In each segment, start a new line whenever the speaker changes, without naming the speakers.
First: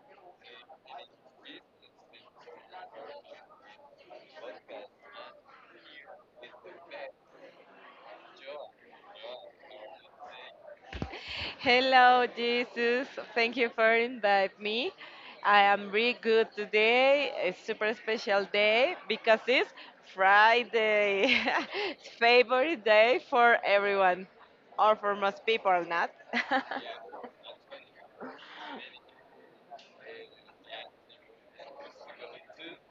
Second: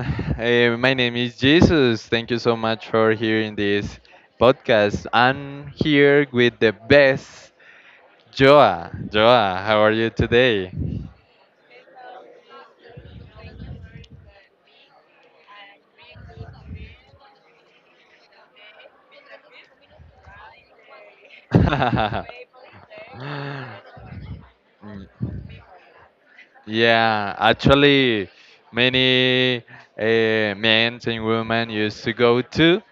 My name is Jesus. Thank you so much for hearing this podcast. I'm here with the best Joa. Joa, how are you today?
Hello, Jesus. Thank you for inviting me. I am really good today. A super special day because it's Friday. It's favorite day for everyone, or for most people, not
Yeah, actually, many men and women used to go to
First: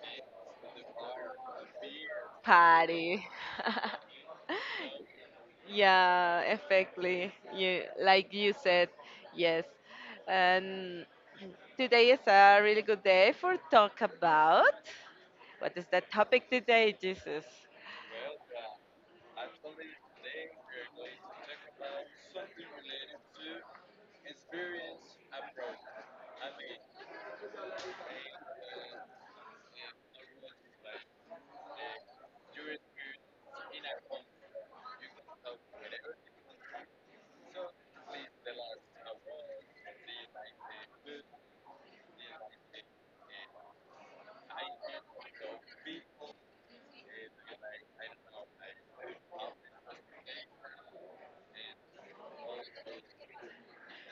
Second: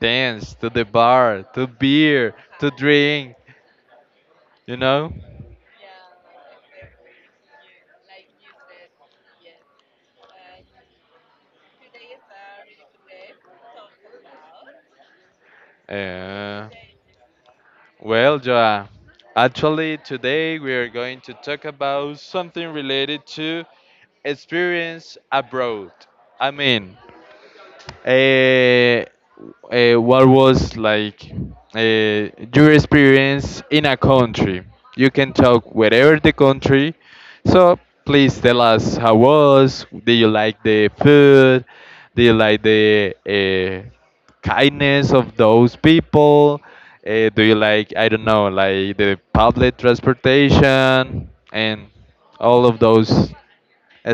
dance, to the bar, to beer, to
party.
drink, you know?
Yeah, exactly. You like you said, yes. And today is a really good day for talk about. What is the topic
Uh,
today, Jesus?
Well, Joa, actually, today we are going to talk about something related to experience abroad. I mean, uh, what was like your experience in a country? You can talk wherever the country. So please tell us how was. Do you like the food? Do you like the kindness of those people? Do you like I don't know like the public transportation and all of those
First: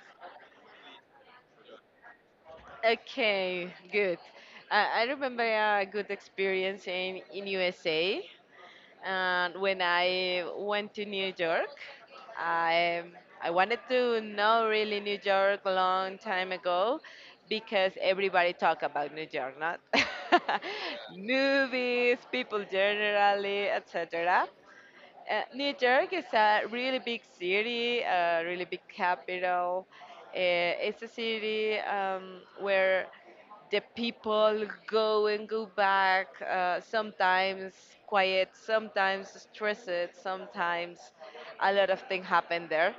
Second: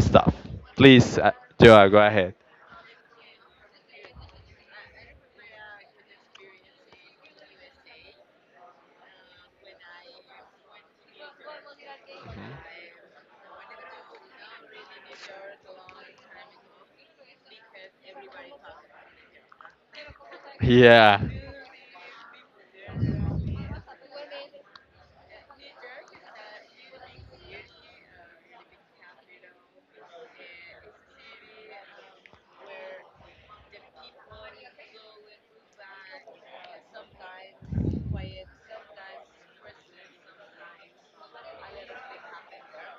stuff? Please, Joa, go ahead.
Okay, good. I remember
Mhm.
a good experience in USA. And when I went to New York, I, I wanted to know really New York a long time ago because everybody talk about New York, not
Yeah.
movies, people generally, etc. New York is a really big city, a really big capital. It's a city where the people go and go back, sometimes quiet, sometimes stressed, sometimes a lot of things happen there.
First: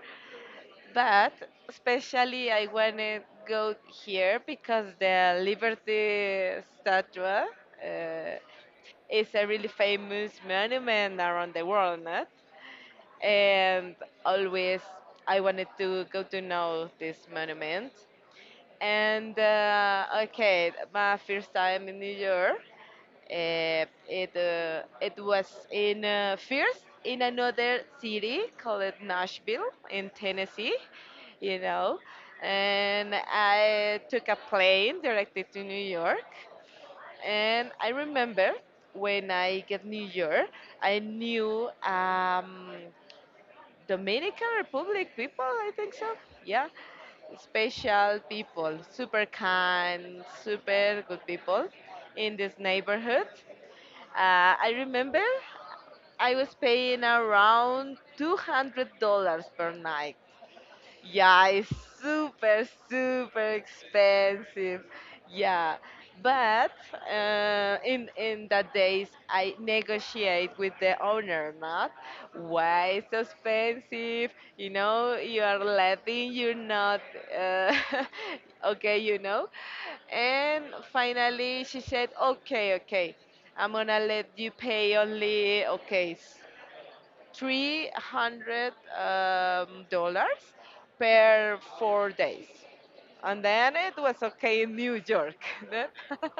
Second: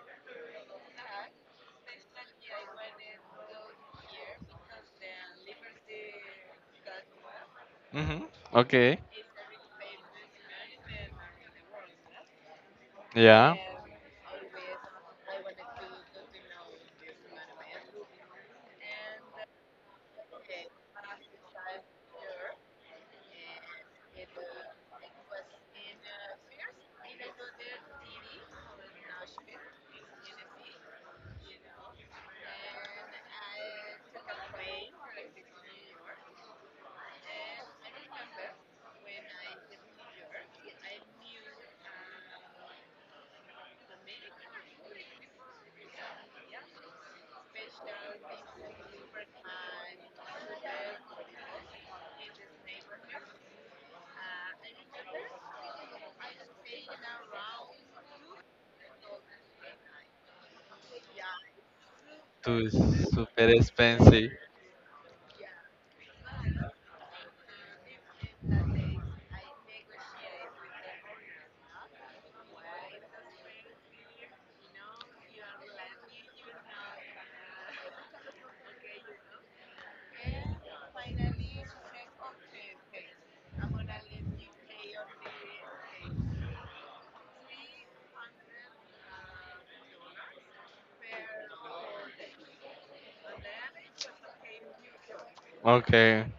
But especially I want to go here because the Liberty Statue
Mm-hmm.
uh,
Okay.
is a really famous monument around the world, no?
Yeah.
And always I wanted to go to know this monument. And okay, my first time in New York, it was in first in another city called Nashville in Tennessee, you know, and I took a plane directed to New York, and I remember when I get New York, I knew. Dominican Republic people, I think so. Yeah, special people, super kind, super good people in this neighborhood. I remember I was paying around $200 per night, yeah, it's super,
Too super
super
expensive.
expensive. Yeah, but in that days I negotiate with the owner, not why it's so expensive. You know, you are letting you not. Uh, okay, you know, and finally she said, okay, okay, I'm gonna let you pay only okay 300 dollars per 4 days, and then it was okay in New York. then.
Okay.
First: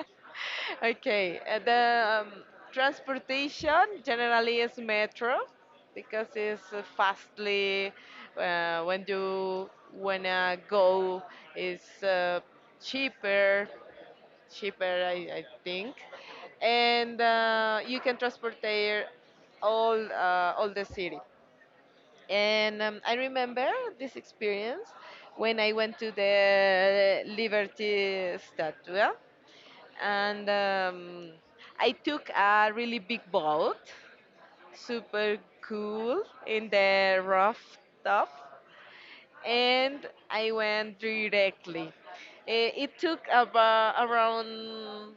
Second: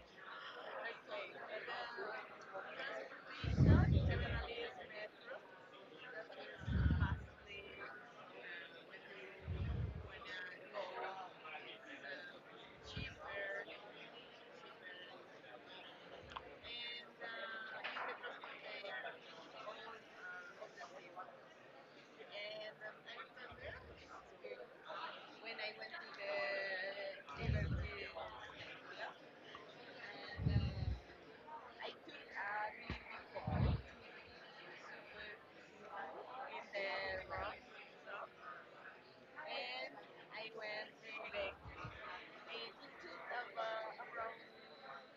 Okay, and the transportation generally is metro because it's fastly when you wanna go is cheaper cheaper, I think. And you can transport there all the city. And I remember this experience when I went to the Liberty Statue and I took a really big boat, super cool, in the rooftop, and I went directly. It took about around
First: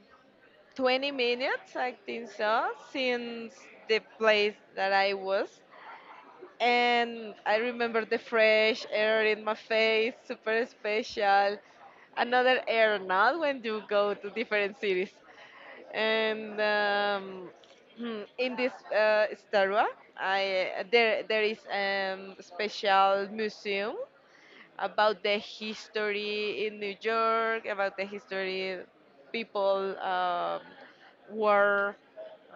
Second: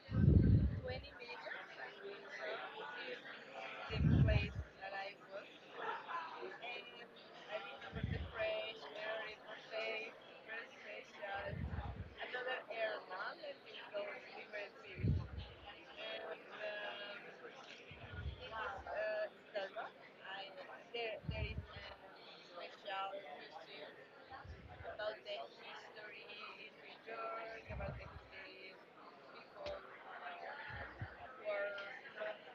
20 minutes, I think so, since the place that I was. And I remember the fresh air in my face, super special. Another air now when you go to different cities. And in this Starua, I there there is special museum about the history in New York, about the history people were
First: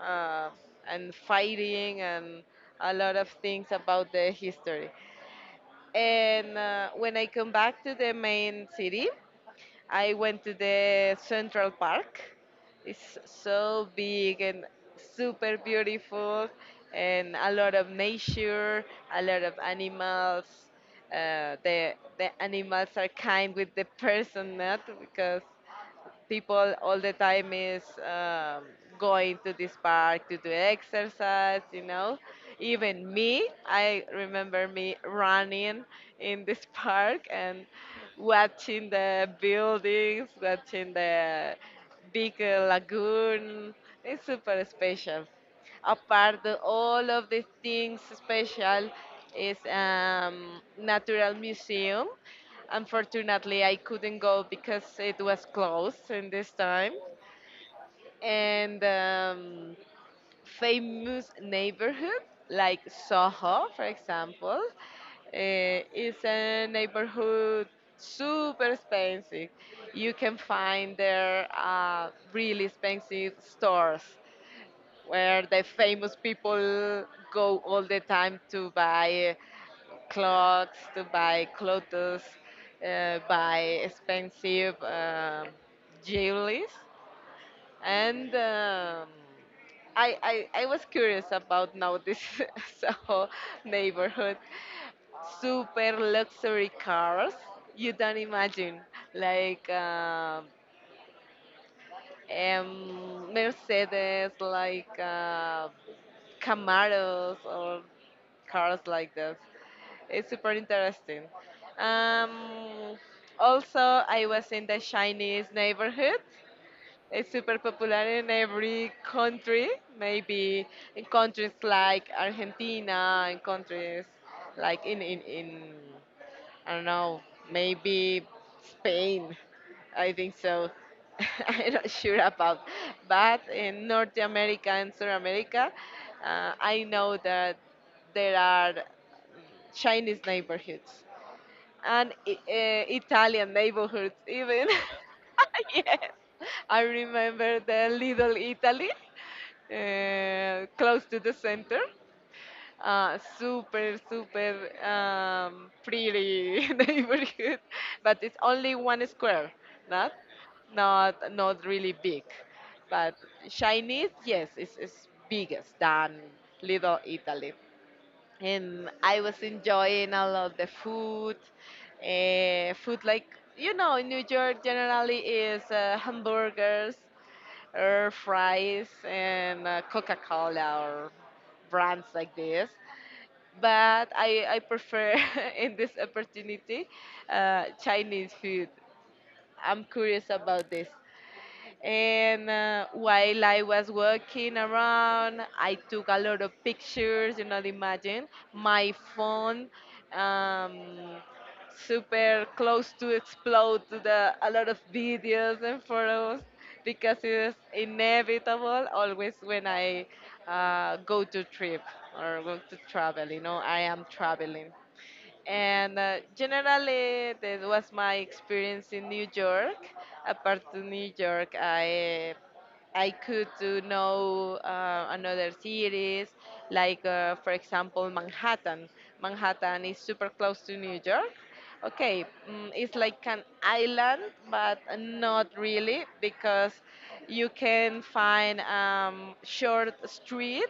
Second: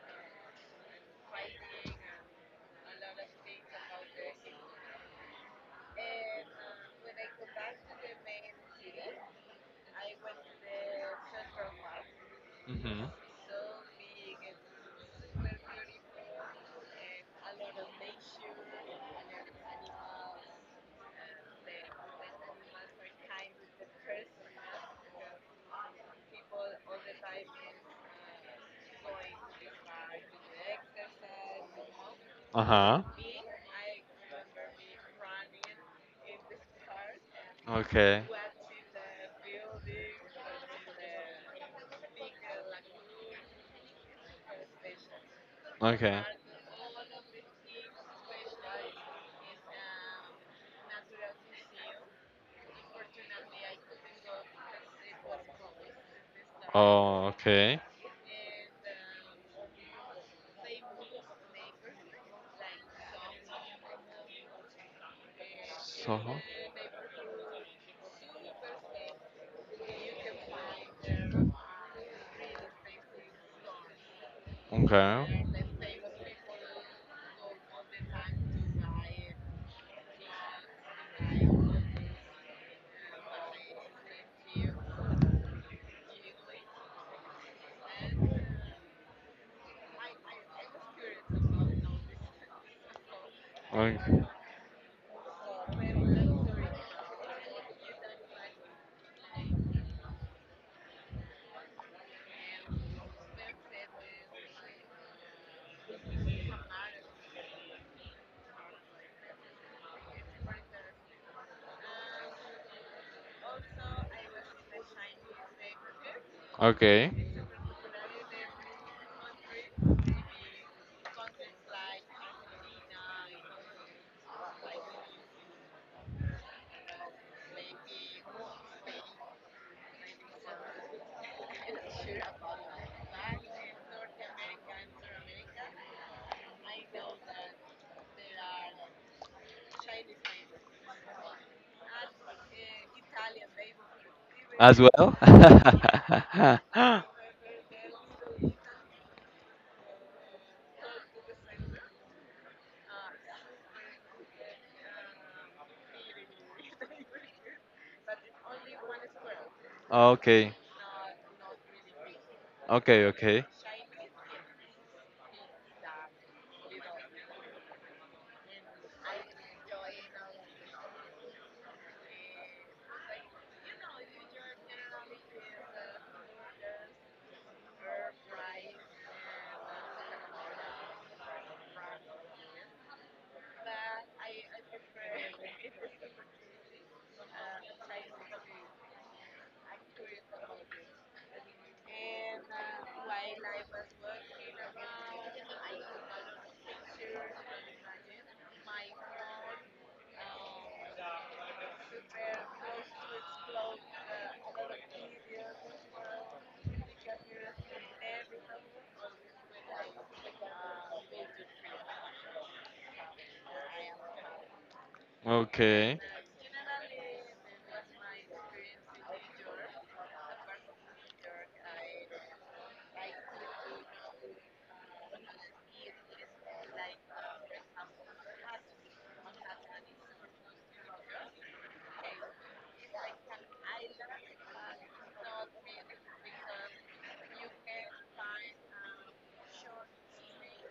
uh, and fighting and a lot of things about the history. And when I come back to the main city, I went to the Central Park.
Mm-hmm.
It's so big and super beautiful, and a lot of nature, a lot of animals. The animals are kind with the person, not because people all the time is going to this park to do exercise, you know.
Uh-huh.
Even me, I remember me running in this park and
Okay.
watching the buildings, watching the big lagoon. It's super special
Okay.
apart the, all of the things special is natural museum, unfortunately I couldn't go because it was closed in this time.
Oh, okay. And
And famous neighborhood like soho for example is
so,
a neighborhood super expensive, you can find there really expensive stores
okay, where
where the famous people go all the time to buy clocks, to buy clothes, buy expensive jewelry. And I was curious about now this Soho
okay.
neighborhood. Super luxury cars, you don't imagine. Like Mercedes, like Camaros or cars like that. It's super interesting. Um, Also, I was in the Chinese neighborhood.
Okay.
It's super popular in every country, maybe in countries like Argentina, in countries like in I don't know, maybe Spain. I think so. I'm not sure about, but in North America and South America, I know that there are Chinese neighborhoods and Italian neighborhoods even.
As well?
Yes, I remember the Little Italy close to the center super, super pretty neighborhood, but it's only one square, not,
Okay.
not really big.
Okay,
But
okay.
Chinese, yes, it's biggest than Little Italy. And I was enjoying a lot the food, food like you know, in New York generally is hamburgers, or fries, and Coca-Cola or brands like this, but I prefer in this opportunity Chinese food. I'm curious about this. And while I was walking around, I took a lot of pictures, you know, imagine my phone um, super close to explode to the a lot of videos and photos because it is inevitable always when I go to trip or go to travel, you know, I am traveling. And
Okay.
generally, that was my experience in New York. Apart from New York, I could to know another cities, like for example Manhattan. Manhattan is super close to New York. Okay, it's like an island, but not really because you can find short street,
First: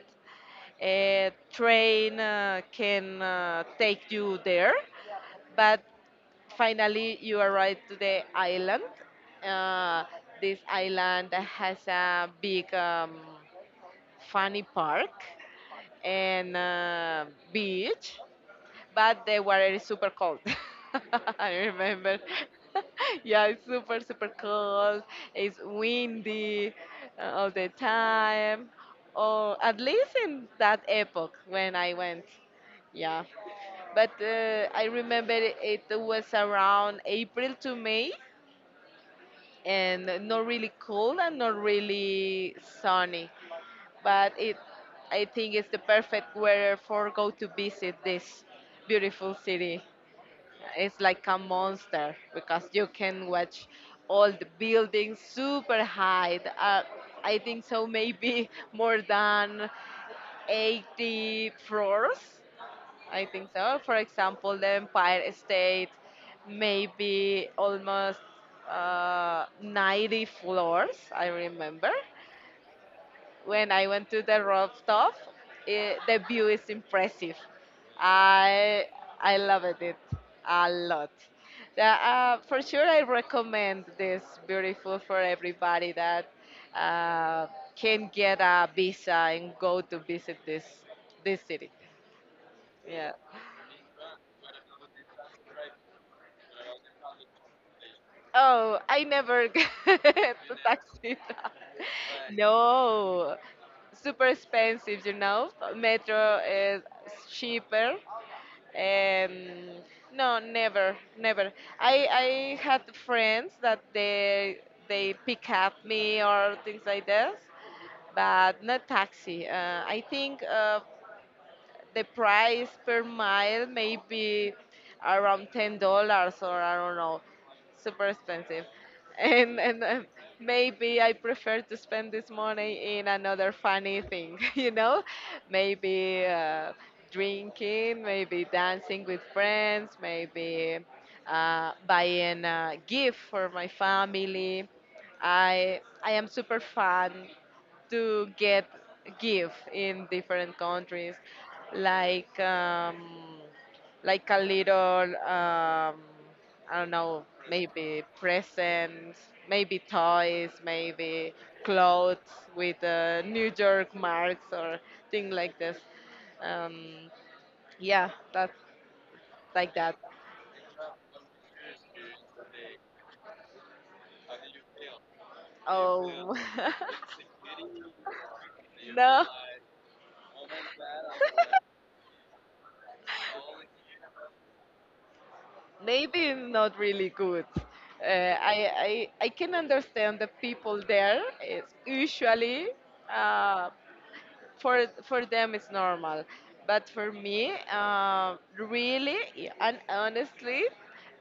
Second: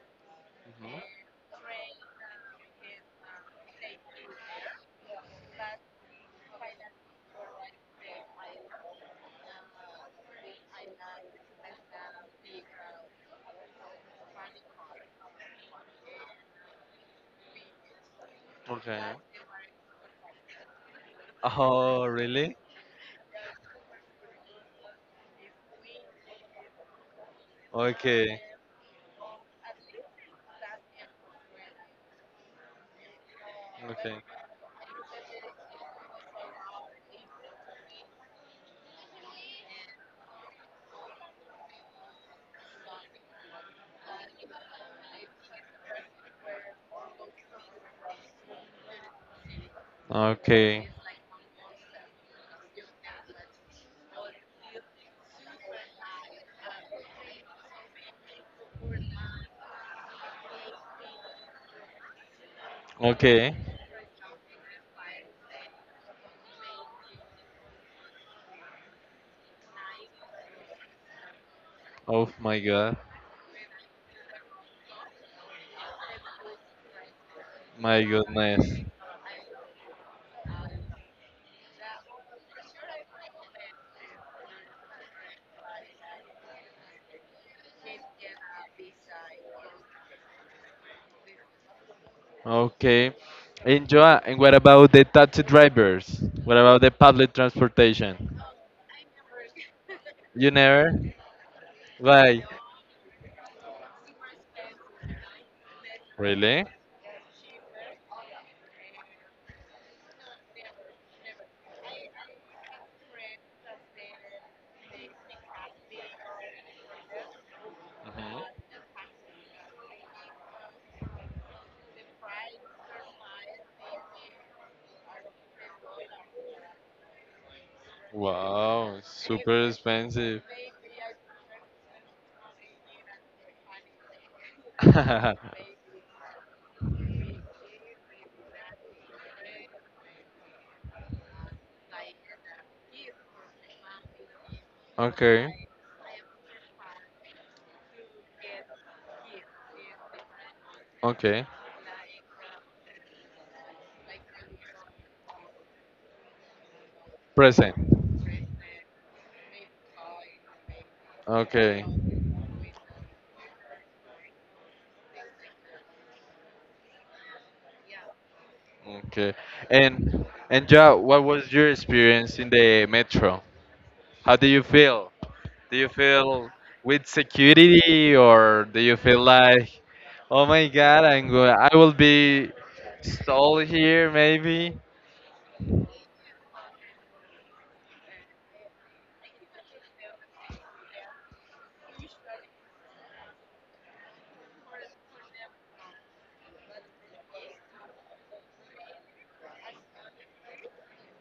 Mhm.
a train can take you there, but finally you arrive to the island. Uh, this island has a big funny park and beach,
Okay.
but the water is super cold. I
Oh,
remember.
really?
Yeah, it's super, super cold. It's windy all the
Okay.
time. Or at least in that epoch when I went. Yeah.
Okay.
But I remember it was around April to May and not really cold and not really sunny. But it, I think it's the perfect weather for go to visit this beautiful city.
Okay.
It's like a monster because you can watch all the buildings super high. I think so, maybe more than 80 floors. I think
Okay.
so. For example, the Empire State, maybe almost 90 floors, I remember
Oh my god.
when I went to the rooftop, it, the view is impressive.
My goodness.
I I loved it a lot. For sure, I recommend this beautiful for everybody that uh, can get a visa and go to visit this city. Yeah.
Okay. And Joa, and what about the taxi drivers? What about the public transportation?
Oh, I never get
You
to
never?
Tuxtila.
Why?
No, super expensive, you know. Metro
Really?
is cheaper. Um, no, never. I had friends that they pick up me or things like this,
Mhm.
but not taxi. I think. The price per mile may be around $10 or I don't know, super expensive,
Wow,
and
super expensive.
maybe I prefer to spend this money in another funny thing, you know, maybe drinking, maybe dancing with friends, maybe buying a gift for my family.
Okay,
I am super fan to get give in different countries,
okay.
like um, like a little I don't know,
Present.
maybe presents, maybe toys, maybe
Okay,
clothes with New York marks or thing like this. Um, yeah, that's
okay.
like that.
And and Joa, what was your experience in the metro? How do you feel? Do you
Oh
feel with security or do you feel
no.
like, oh my God, I'm going, I will be stalled here maybe?
Maybe not really good. I can understand the people there. It's usually uh, for them it's normal, but for me, really and honestly,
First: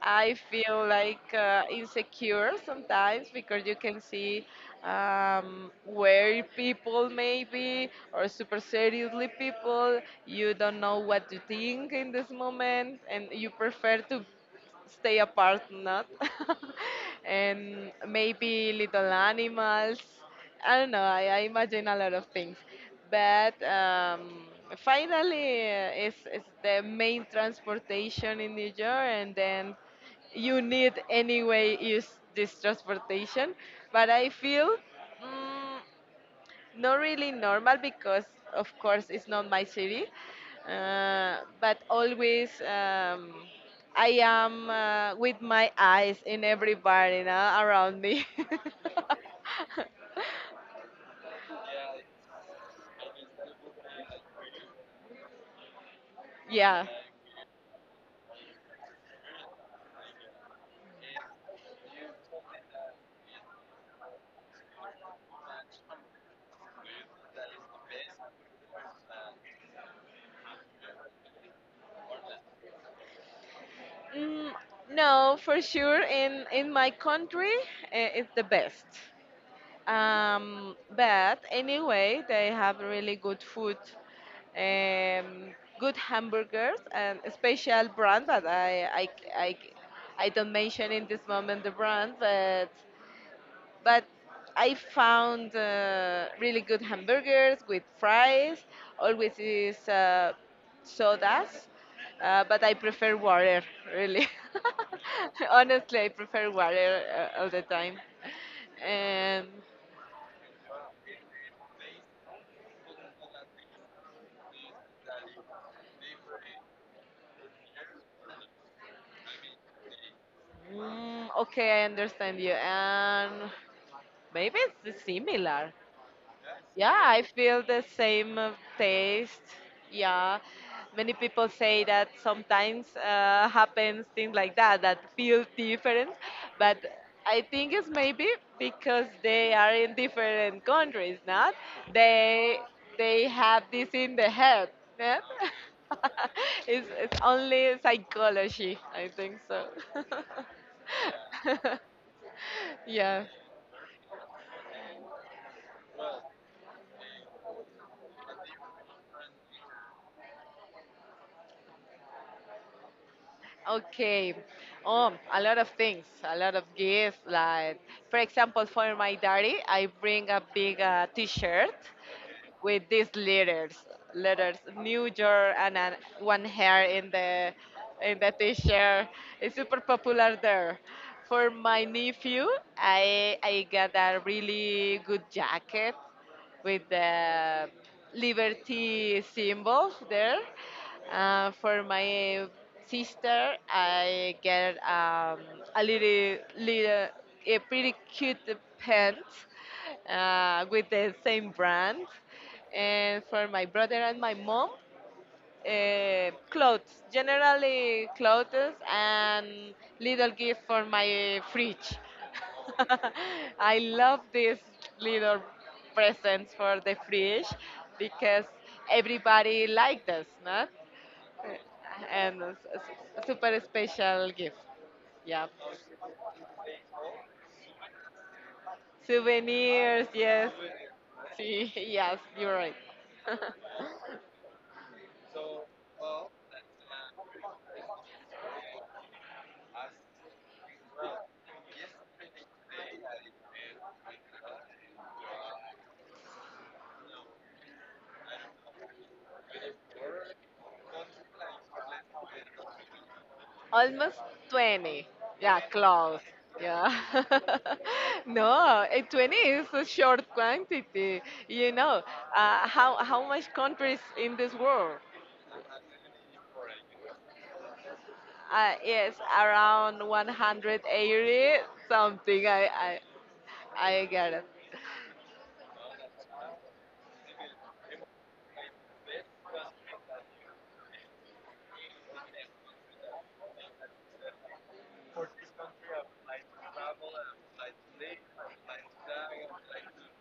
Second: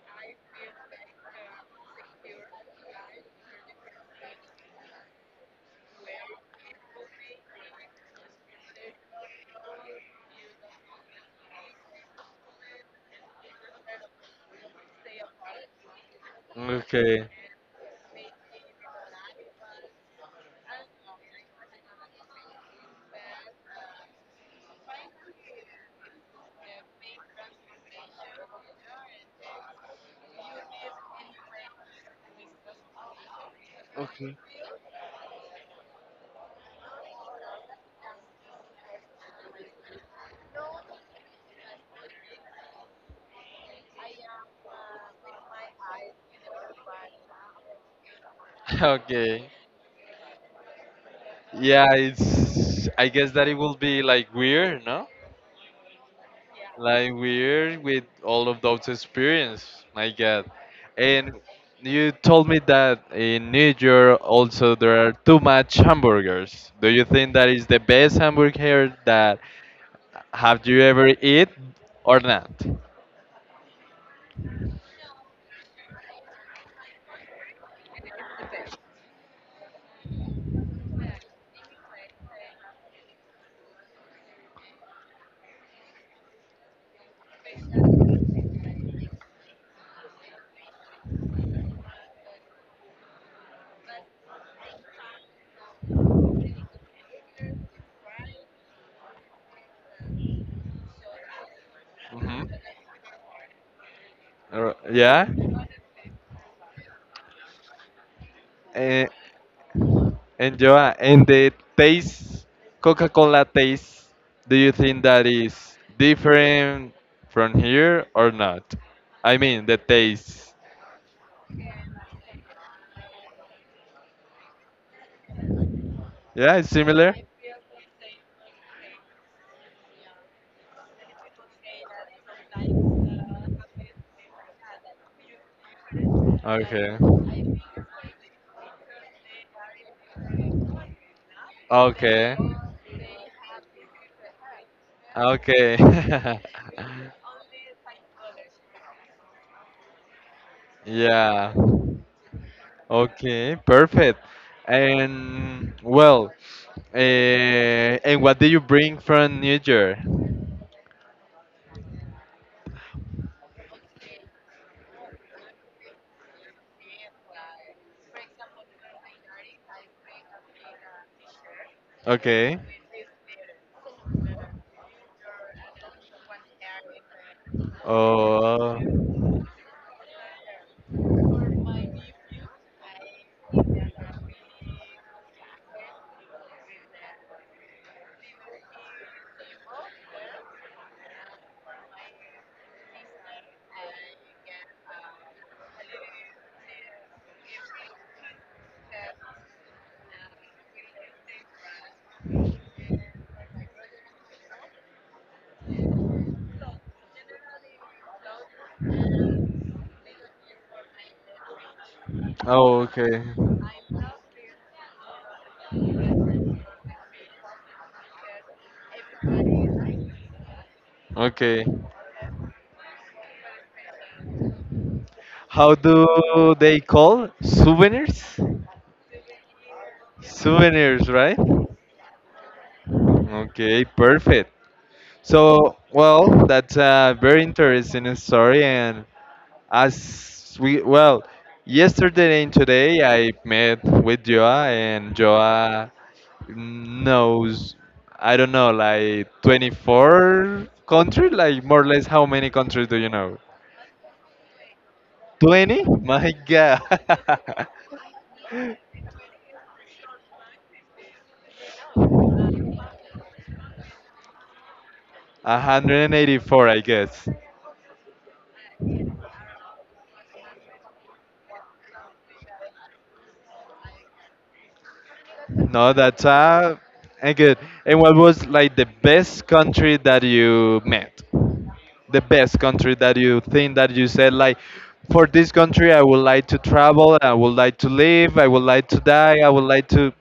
I feel like insecure sometimes because you can see where people maybe or super seriously people you don't know what to think in this moment and you prefer to stay apart, not.
Okay.
And maybe little animals. I don't know. I imagine a lot of things. But finally, it's the main transportation in New York, and then you need anyway use this transportation. But I
Okay.
feel. mm, Not really normal because of course it's not my city but always I am with my eyes in everybody now around me
Okay. Yeah, it's. I guess that it will be like weird, no?
yeah.
Like weird with all of those experience. My God. And you told me that in New York also there are too much hamburgers. Do you think that is the best hamburger that have you ever eat or not?
mm, no for sure in my country it's the best. But anyway, they have really good food, um, good hamburgers, and a special brand that I, I don't mention in this moment the brand, but I found really good hamburgers with fries. Always is sodas,
Hmm.
but I prefer water really.
Or yeah.
Honestly, I prefer water all the time.
And
Um,
and Joa, and the taste, Coca-Cola taste. Do you think that is different from here or not? I mean, the taste.
Okay, I understand you. And maybe it's similar.
Yeah, it's
Yeah,
similar.
I feel the same taste. Yeah, many people say that sometimes happens things like that that feel different, but
Okay.
I think it's maybe because they are in different countries. Not
Okay.
they they have this in the head. Not?
Okay.
It's only psychology. I think so.
Yeah.
Yeah.
Okay, perfect. And well, and what did you bring from New York?
Okay. A lot of things, a lot of gifts. Like, for example, for my daddy, I bring a big T-shirt
Okay.
with these letters, letters New York, and an, one hair in the
Oh.
T-shirt. It's super popular there. For my nephew, I got a really good jacket with the liberty symbols there. For my sister, I get a little, a pretty cute pants with the same brand. And for my brother and my mom, clothes, generally clothes and little gift for my fridge.
Oh, okay.
I love these little presents for the fridge because everybody likes us, not?
Okay.
And a super special gift. Yeah.
How do they call souvenirs?
Souvenirs, yes.
Souvenirs, right?
See, yes, you're right.
Okay, perfect. So, well, that's a very interesting story. And as we, well, yesterday and today I met with Joa, and Joa knows, I don't know, like 24 countries, like more or less how many countries do you know?
Almost 20. Yeah,
20?
close.
My God.
Yeah. No, eh, 20 is a short quantity. You know, how much countries in this world?
184, I guess.
Yes, around 180 something. I get it.
No, that's and good. And what was like the best country that you met? The best country that you think that you said like, for this country I would like to travel, I would like to live, I would like to die, I would like to.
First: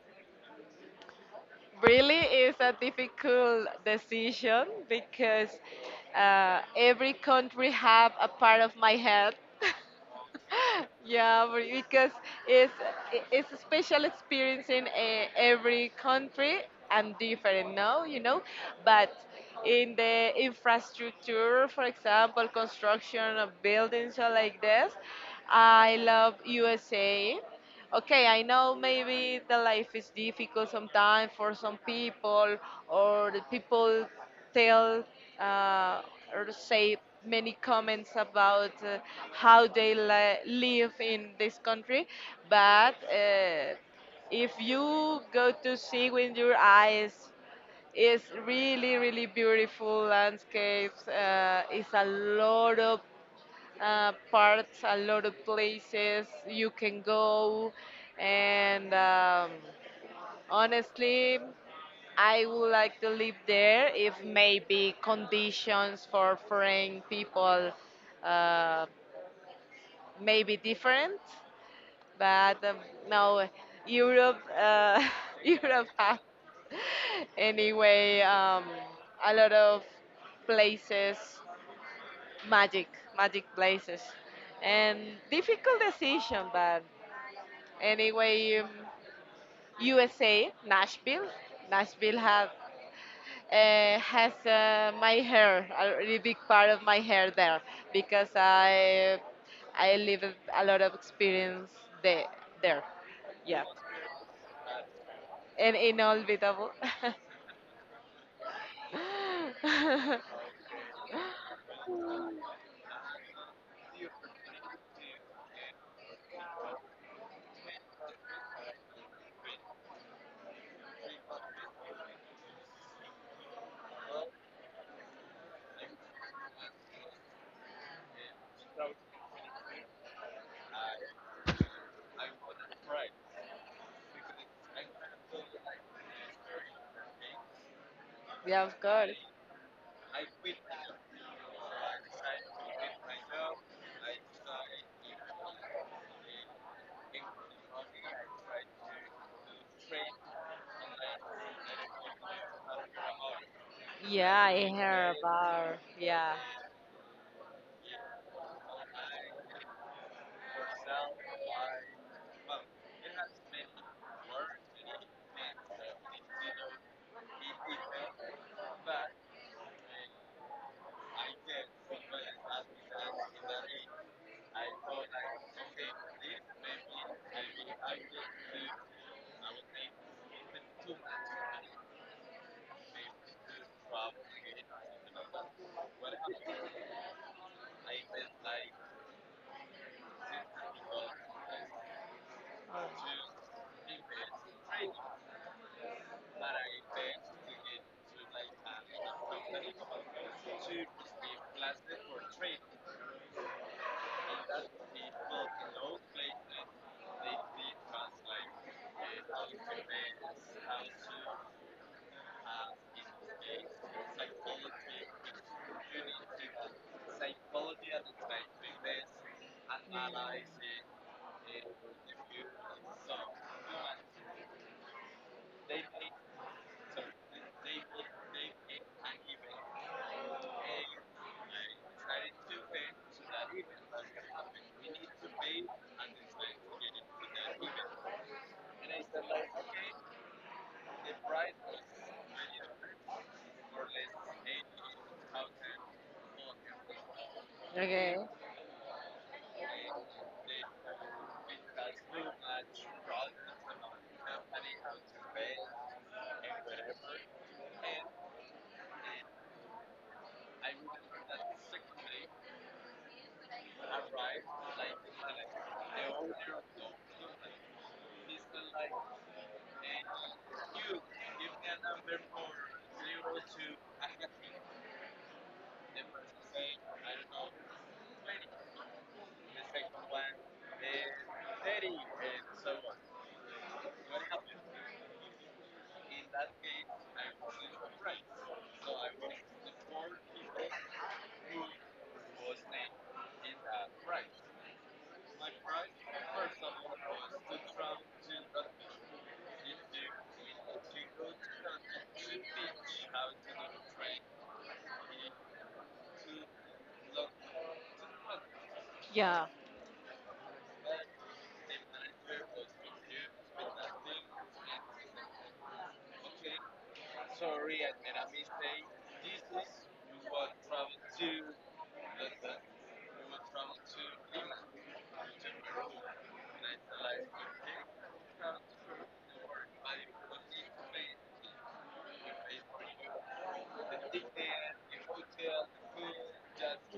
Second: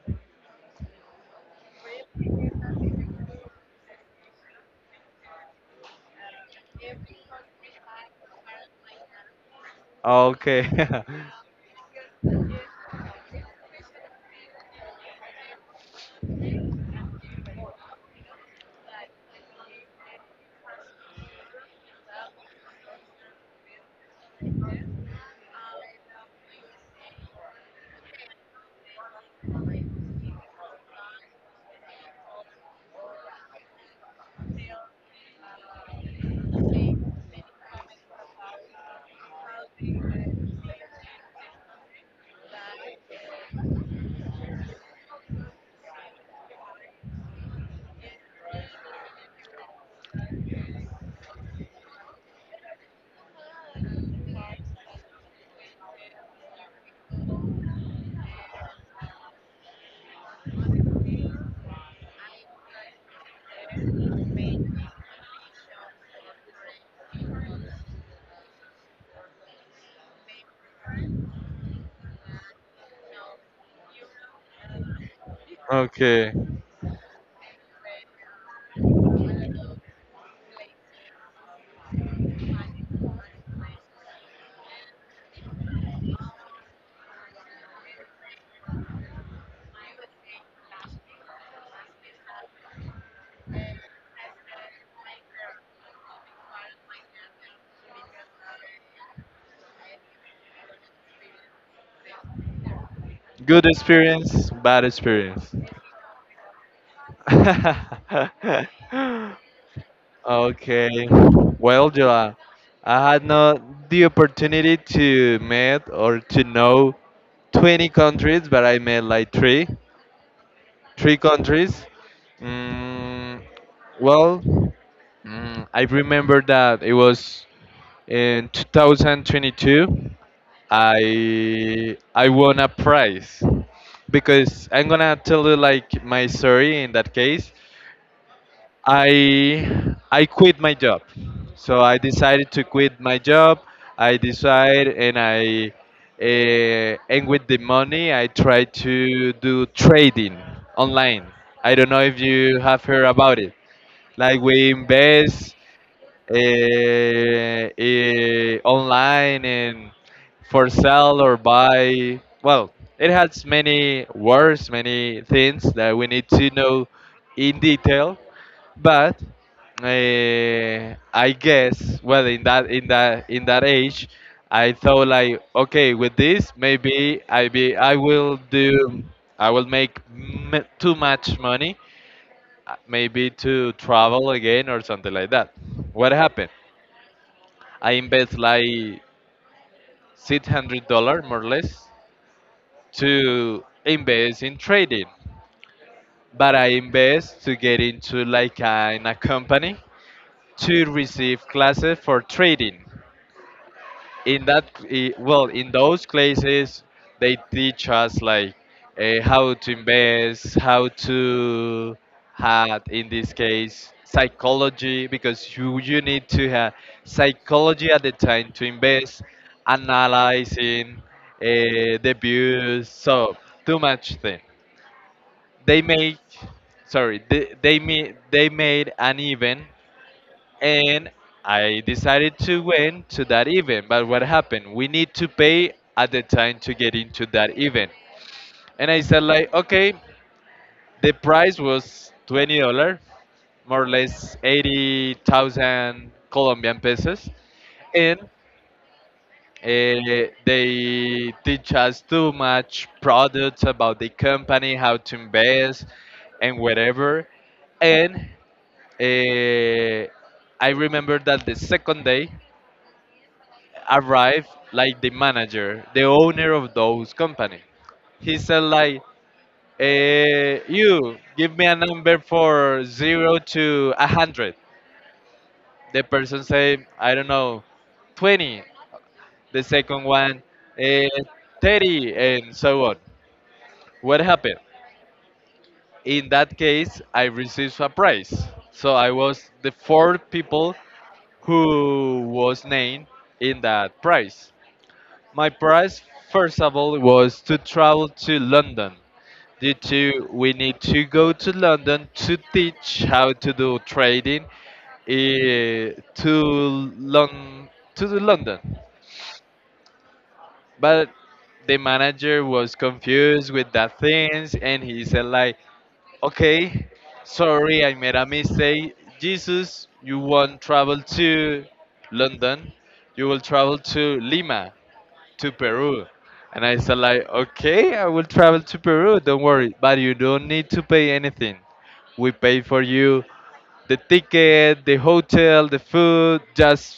Really is a difficult decision because every country have a part of my head.
Oh, okay.
Yeah, but because it's it's a special experience in every country and different, no, you know, but in the infrastructure, for example, construction of buildings or like this, I love USA. Okay, I know maybe the life is difficult sometimes for some people, or the people tell uh, or say many comments about how they live in this country, but if you go to see with your eyes, it's really, really beautiful landscapes. It's a lot of parts, a lot of places you can go, and honestly. I would like to live there if maybe conditions for foreign people uh, may be different. But no, Europe, Europe has
Okay.
anyway a lot of places, magic, magic places, and difficult decision. But anyway, USA, Nashville, Nashville had has my hair, a really big part of my hair there, because I live a lot of experience there. there. Yeah,
Good experience, bad experience.
and inolvidable.
Okay. Well, Joa, I had not the opportunity to meet or to know 20 countries, but I met like three countries. Mm, well, I remember that it was in 2022. I won a prize because I'm gonna tell you like my story in that case.
Yeah, of course.
I quit my job. So I decided to quit my job. I decide and I and with the money I try to do trading online. I don't know if you have heard about it.
Yeah,
Like
I
we
heard
invest
about. Yeah.
online and for sell or buy. Well, it has many words, many things that we need to know in detail. But I guess, well, in that age, I thought like, okay, with this maybe I will do I will make too much money, maybe to travel again or something like that. What happened? I invest like $600 more or less to invest in trading. But I invest to get into like in a company to receive classes for trading. In that well in those classes they teach us like how to invest how to have in this case psychology because you need to have psychology at the time to invest analyzing the views so too much thing they make sorry they made an event and I decided to win to that event. But what happened? We need to pay at the time to get into that event. And I said like, okay, the price was $20, more or less 80,000 Colombian pesos,
Okay.
and they teach us too much products about the company, how to invest, and whatever. And eh, I remember that the second day arrived like the manager, the owner of those company. He said like, "You give me a number for zero to a hundred." The person say, "I don't know, 20." The second one 30 and so on. What happened? In that case I received a prize, so I was the fourth people who was named in that prize. My prize first of all was to travel to London due to we need to go to London to teach how to do trading, to to the London.
Yeah.
But the manager was confused with that things and he said like, okay, sorry, I made a mistake. Jesus, you won't travel to London. You will travel to Lima, to Peru. And I said like, okay, I will travel to Peru. Don't worry, but you don't need to pay anything. We pay for you the ticket, the hotel, the food,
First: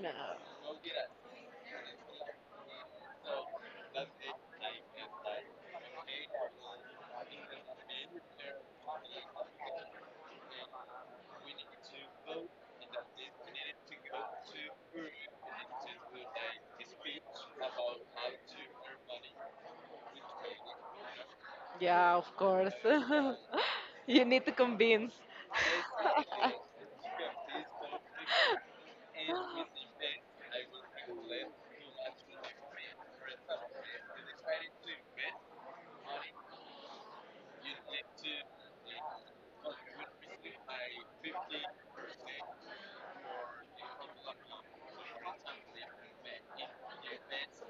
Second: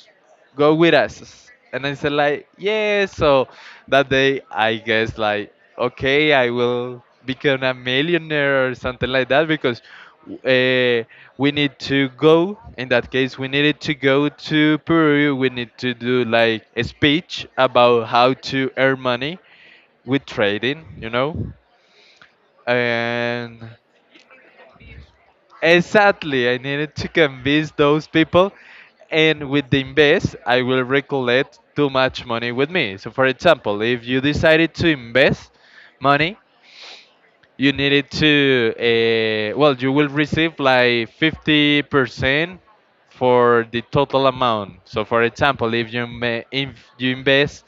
No.
go with us. And I said like, yeah. So that day, I guess like, okay, I will become a millionaire or something like that because uh, we need to go. In that case, we needed to go to Peru. We need to do like a speech about how to earn money with trading, you know.
Yeah, of course.
And
You need to convince.
exactly, I needed to convince those people, and with the invest, I will recollect too much money with me. So, for example, if you decided to invest money, you needed to, well, you will receive like 50% for the total amount. So, for example, if you, if you invest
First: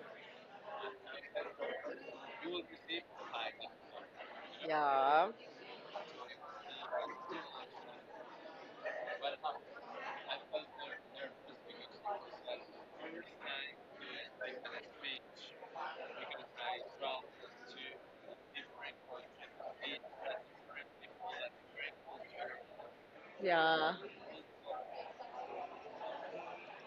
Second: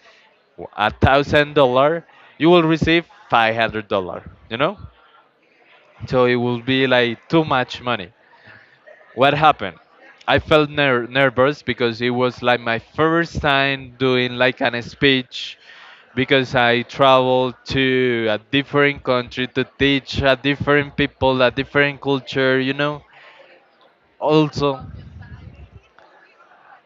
$1,000, you will receive $500. You know,
Yeah,
so it will be like too much money. What happened? I felt nervous because it was like my first time doing like an speech because I traveled to a different country to teach a different people, a different culture, you know.
yeah,
Also,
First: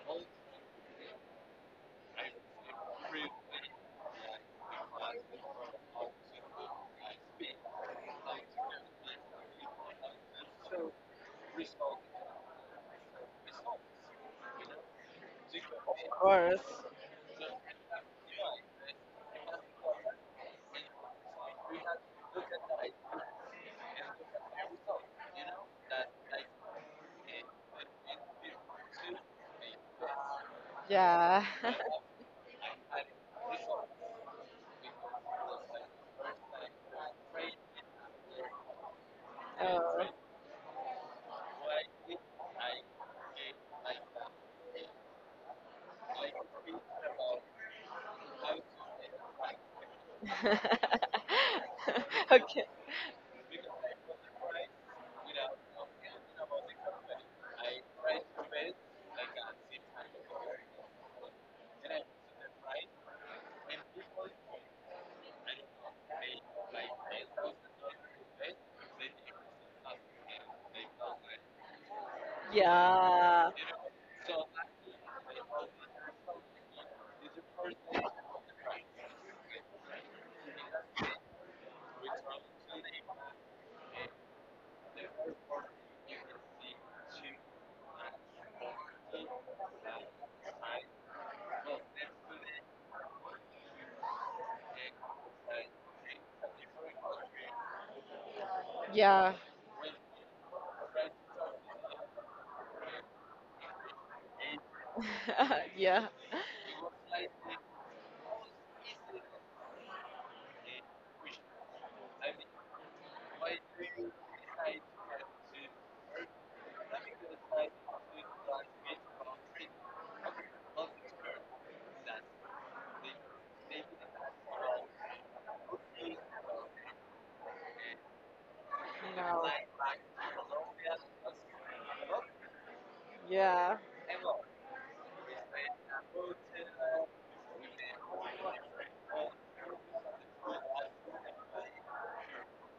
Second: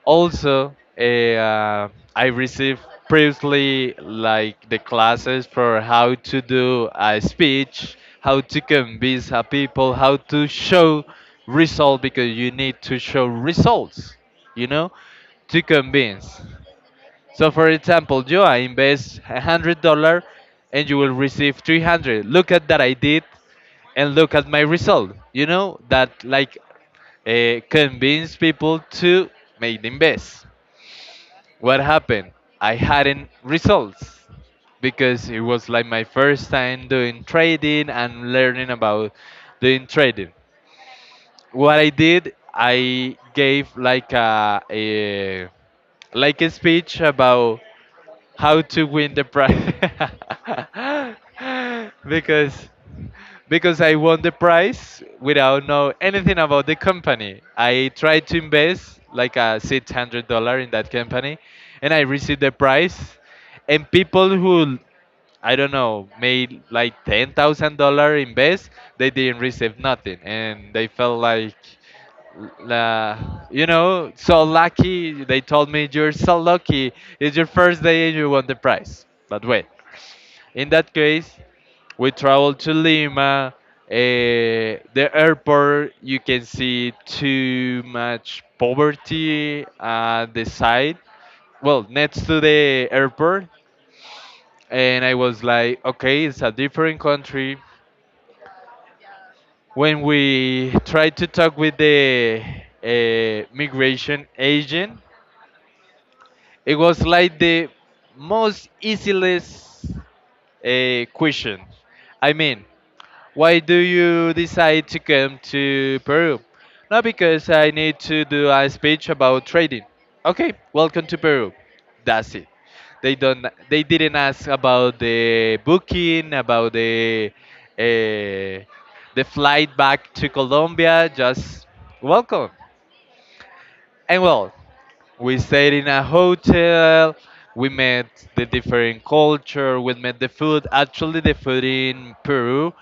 also, I received previously like the classes for how to do a speech, how to convince a people, how to show result because you need to show results, you know, to
of
convince.
course.
So, for example, you I invest $100, and you will receive 300. Look at that I did, and look at my result. You know that like convince people to make the invest.
Yeah.
What happened? I hadn't results because it was like my first time doing trading and learning about doing
Oh.
trading. What I did, I gave like a like a speech about how to win the prize
Okay.
because because I won the prize without know anything about the company. I tried to invest like a $600 in that company, and I received the prize. And people who I don't know, made like $10,000 invest, they didn't receive nothing, and they felt like, uh,
Yeah,
you know, so lucky. They told me you're so lucky. It's your first day and you won the prize. But wait, in that case, we traveled to Lima. The airport, you can see too much poverty at the side well next to the airport. And I was like, okay, it's a different country.
yeah,
When we tried to talk with the migration agent,
yeah.
it was like the most easiest question. I mean, why do you decide to come to Peru? No, because I need to do a speech about trading. Okay, welcome to Peru. That's it. They don't. They didn't ask about the booking, about uh, the
No.
flight back to Colombia. Just welcome.
Yeah,
And well, we stayed in a hotel. We met the different culture. We met the food. Actually, the food in Peru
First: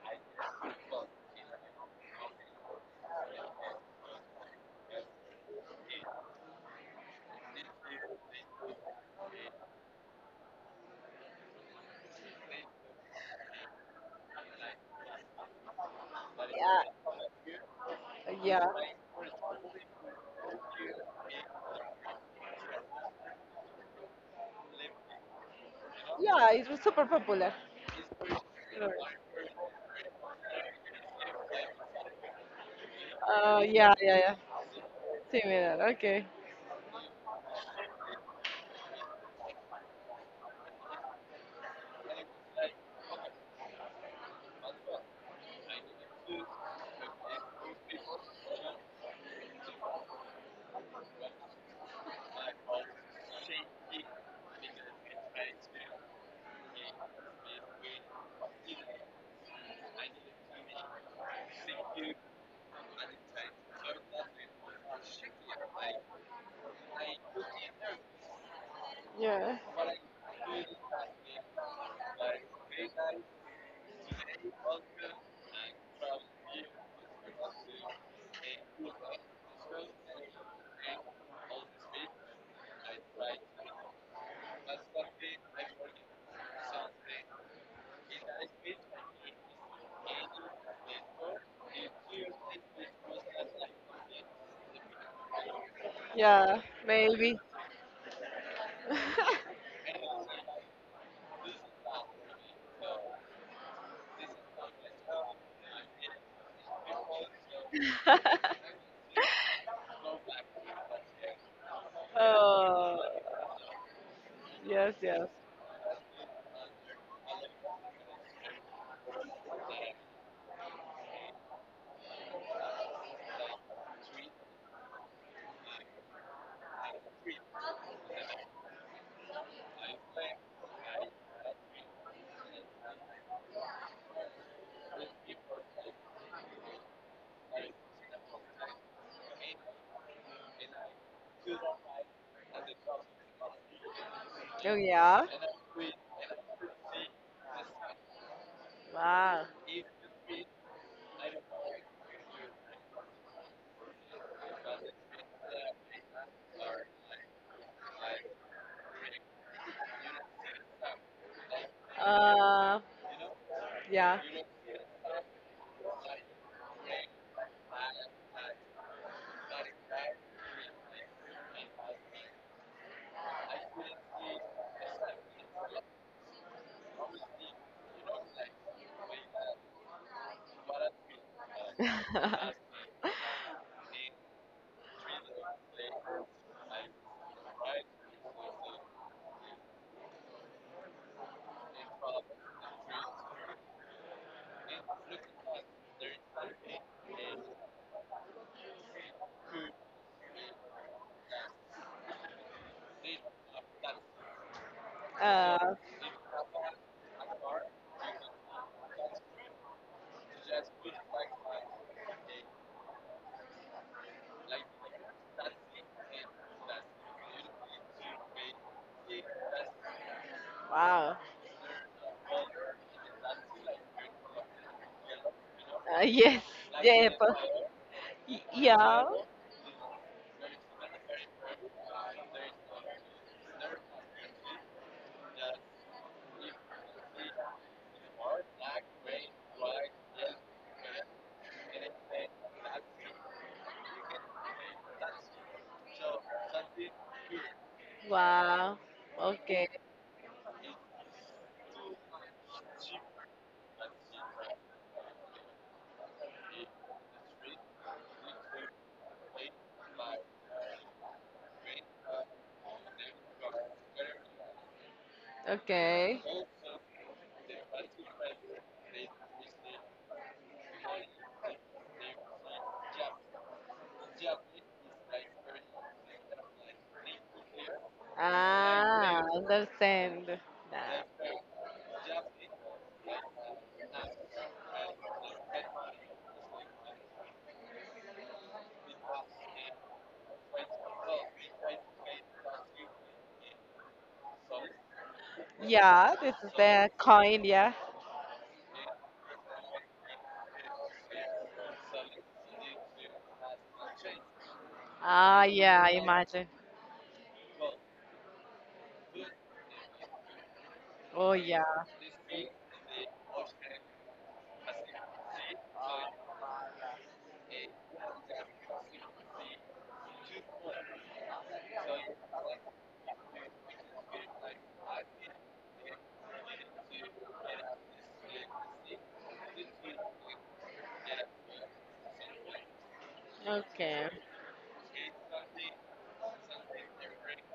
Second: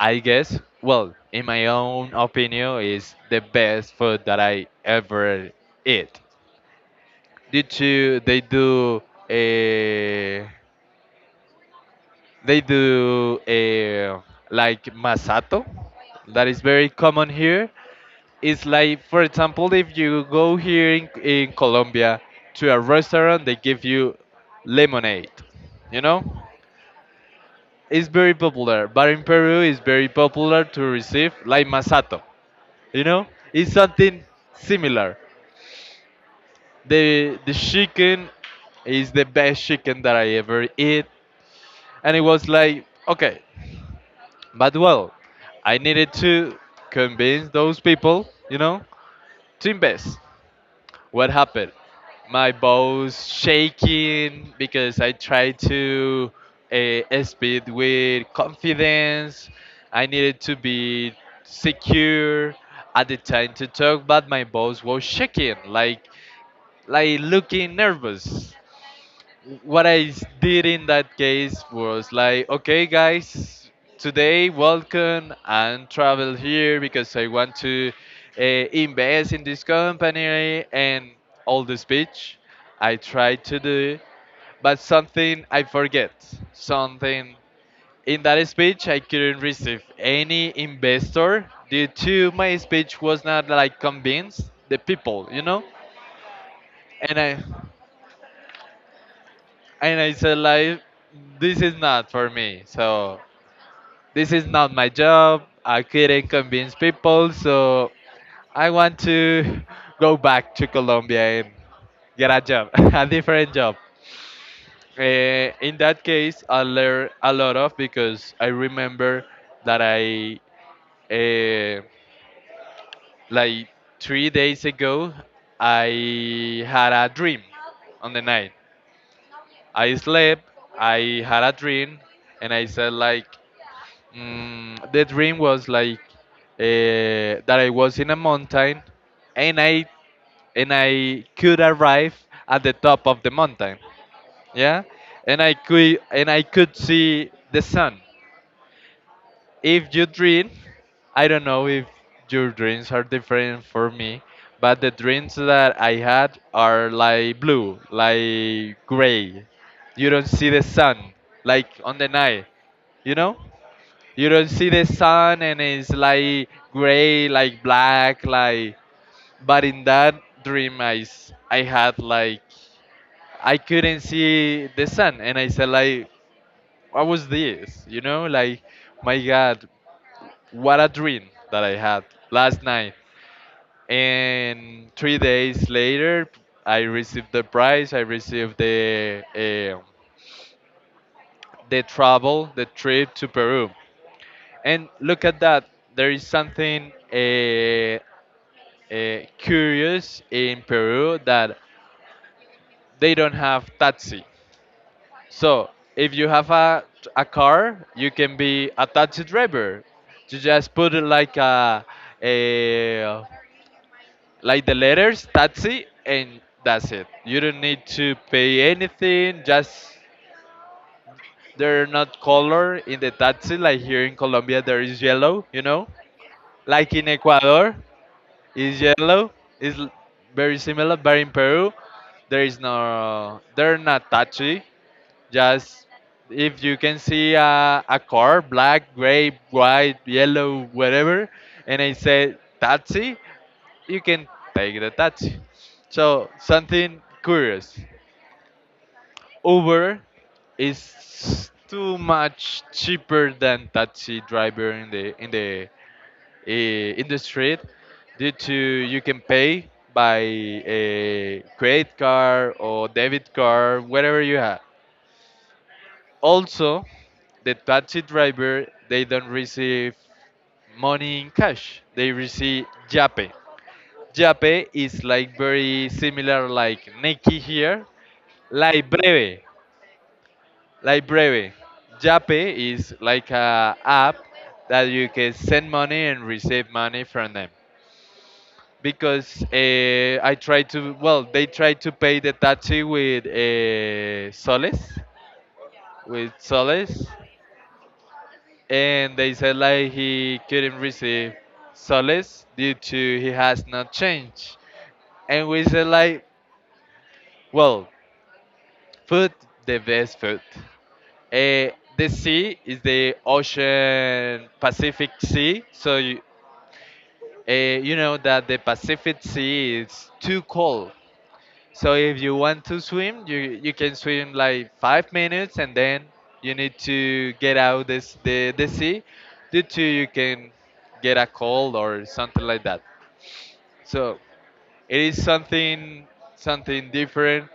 I guess, well, in my own opinion, is the best food that I ever eat. Due to they do a they do a like masato that is
yeah,
very common here.
yeah.
It's like, for example, if you go here in Colombia to a restaurant, they give you lemonade. You know,
Yeah, it was super popular.
it's very popular. But in Peru, it's very popular to receive like masato. You know, it's
Yeah, yeah,
something
yeah.
similar.
Similar. Okay.
The chicken is the best chicken that I ever eat, and it was like okay, but well, I needed to convince those people, you know, to invest. What happened? My boss shaking because I tried to speed with confidence. I needed to be secure at the time to talk, but my boss was shaking like looking nervous.
Yeah.
What I did in that case was like, okay, guys, today welcome and travel here because I want to invest in this company and all the speech I tried to do, but something I forget. Something in that speech I couldn't receive any investor due to my speech was not like convinced the people,
Yeah,
and
maybe.
I and I said like this is not for me. So this is not my job. I couldn't convince people, so I want to go back to Colombia and get a job,
Oh,
a different job.
yes, yes.
In that case, I learned a lot of because I remember that I, uh, like three days ago, I had a dream on the night. I slept, I had a dream, and I said like, the dream was like that I was in a mountain and I and I could arrive at the top of the mountain.
Oh,
Yeah,
yeah.
and I could see the sun.
Wow.
If you dream, I don't know if your dreams are different for me, but the dreams that I had are like blue, like gray. You don't see the sun like on the night,
Uh,
you know?
yeah.
You don't see the sun and it's like gray, like black, like. But in that dream, I had like I couldn't see the sun, and I said like, what was this? You know, like my God, what a dream that I had last night. And three days later, I received the prize. I received um the travel, the trip to Peru. And look at that. There is something curious in Peru that they don't have taxi. So
uh,
if you have a car, you can be a taxi driver. You just put it like a like the letters taxi and that's it. You don't need to pay anything. Just
Wow.
they're not color in the taxi like here in Colombia there is yellow. You know,
Yes.
like
Yeah. Yeah,
in Ecuador it's
yeah.
yellow. It's l- Very similar, but in Peru, there is no, they're not touchy. Just if you can see a car, black, gray, white, yellow, whatever, and I say taxi, you can take the taxi. So something curious.
Wow. Okay.
Uber is too much cheaper than taxi driver in the in the in the street due to you can pay by a credit card or debit card, whatever you have.
Okay.
Also, the taxi driver they don't receive money in cash. They receive Yape. Yape is like very similar like Nike here. Like
Ah,
Breve.
understand.
Like
That.
Breve. Yape is like a app that you can send money and receive money from them. Because I tried to, well, they tried to pay the taxi with soles,
Yeah,
with
this is the
soles,
coin, yeah.
and they said like he couldn't receive soles due to he has not changed.
Ah,
And we
yeah,
said
I
like,
imagine.
well, food, the best food.
Oh, yeah.
Uh, the sea is the ocean, Pacific Sea, so you, you know that the Pacific Sea is too cold. So if you want to swim, you can swim like five minutes, and then you need to get out this the sea, due to you can get a cold or something like that.
Okay.
So it is something something different.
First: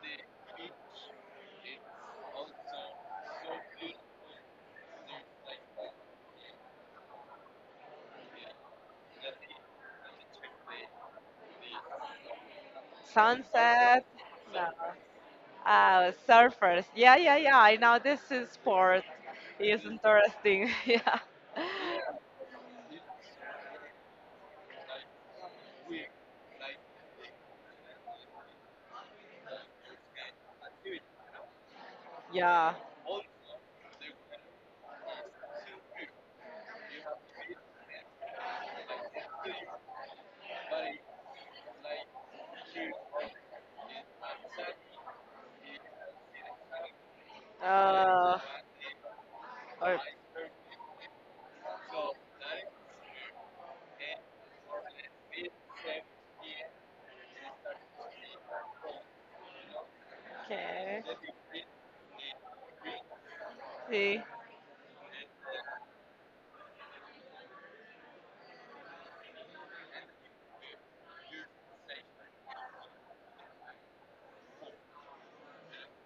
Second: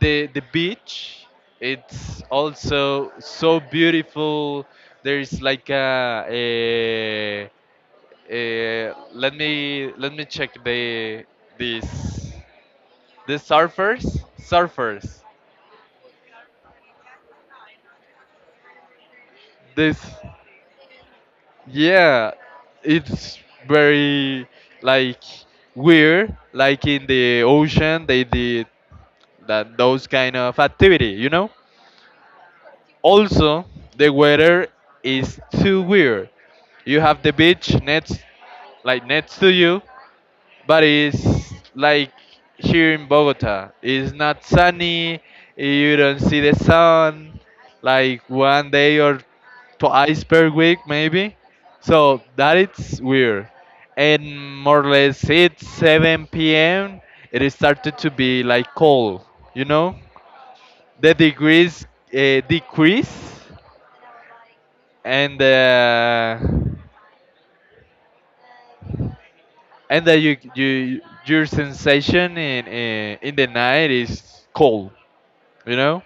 The beach, it's also so beautiful. There's like a let me check this the
Sunset.
surfers
Yeah. Ah, surfers. Yeah, yeah, yeah. I know this is sport. It's
this
interesting. Yeah.
yeah it's very like weird like in the ocean they did that those kind of activity you know.
Yeah.
Also the weather is too weird. You have the beach next like next to you, but it's like here in Bogota. It's not sunny. You don't see the sun. Like
Uh,
one day or twice per week, maybe. So that it's weird. And more or less, it's 7 p.m. It is started to be like cold. You know,
okay.
the degrees decrease,
See.
and uh, and that your sensation in the night is cold. You know,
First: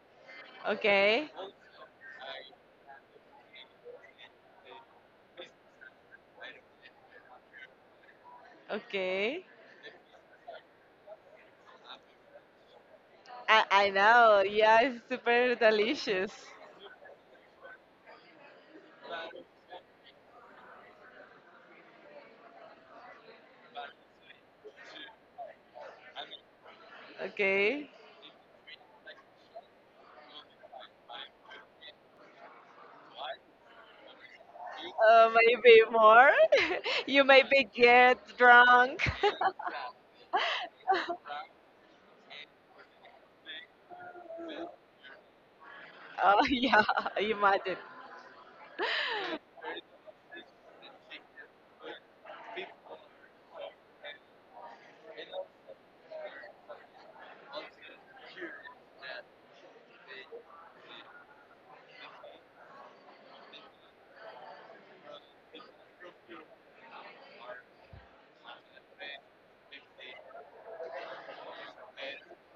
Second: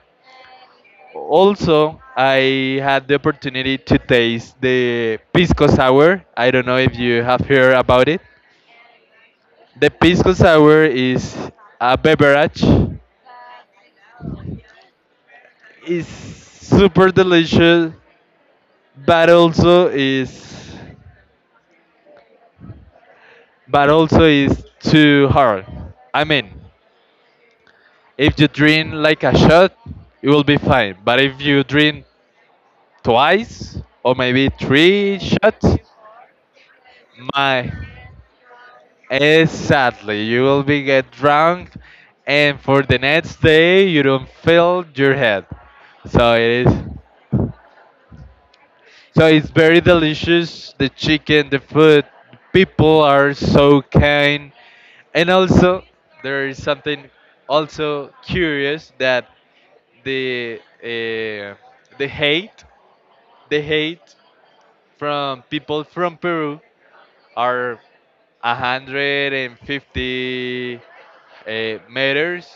Okay.
also I had the opportunity to taste the pisco sour. I don't know if you have heard about it.
Okay.
The pisco sour is a beverage.
I know. Yeah, it's super
It's
delicious.
super delicious, but also is too hard, I mean,
Okay.
if you drink like a shot it will be fine, but if you drink twice or maybe three shots
Maybe more. You maybe
my
get drunk.
exactly. You will be get drunk, and for the next day you don't feel your head. So
Oh
it is.
yeah, imagine.
So it's very delicious. The chicken, the food, people are so kind, and also there is something also curious that the uh, the hate, the hate from people from Peru are 150 meters,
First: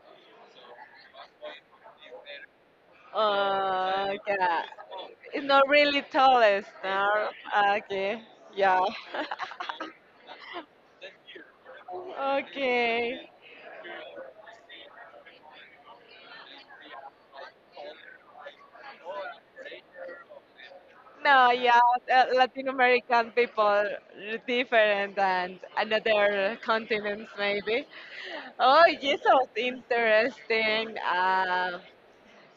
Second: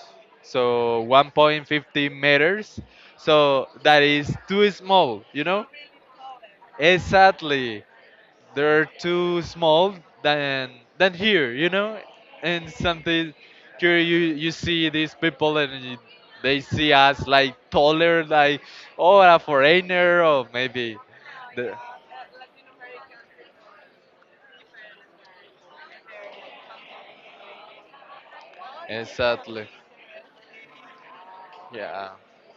so 1.50 meters. So that is
Yeah,
too small, you
it's
know?
not really tallest. No?
Exactly.
Okay, yeah.
They're too small than here, you know? And
Okay.
something here you see these people and they see us like taller, like oh a foreigner or maybe
No,
the
yeah, Latin American people are different than another continents, maybe. Oh, yes, that
exactly.
interesting.
Yeah.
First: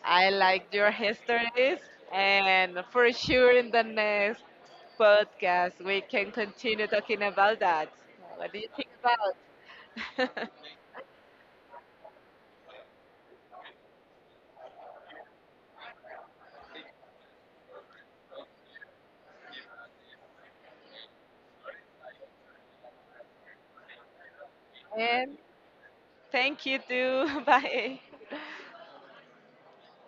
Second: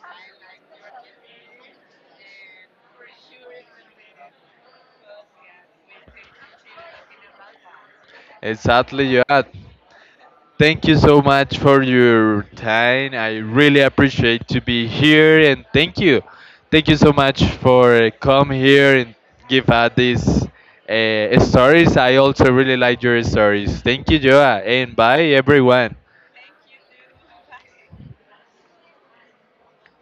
I like your histories, and for sure in the next podcast we can continue talking about that. What do you think
Exactly, yeah.
about?
Thank you so much for your time. I really appreciate to be here and thank you. Thank you so much for come here and give out these stories. I also really like your stories. Thank you, Joa, and bye
And
everyone.
thank you too. Bye.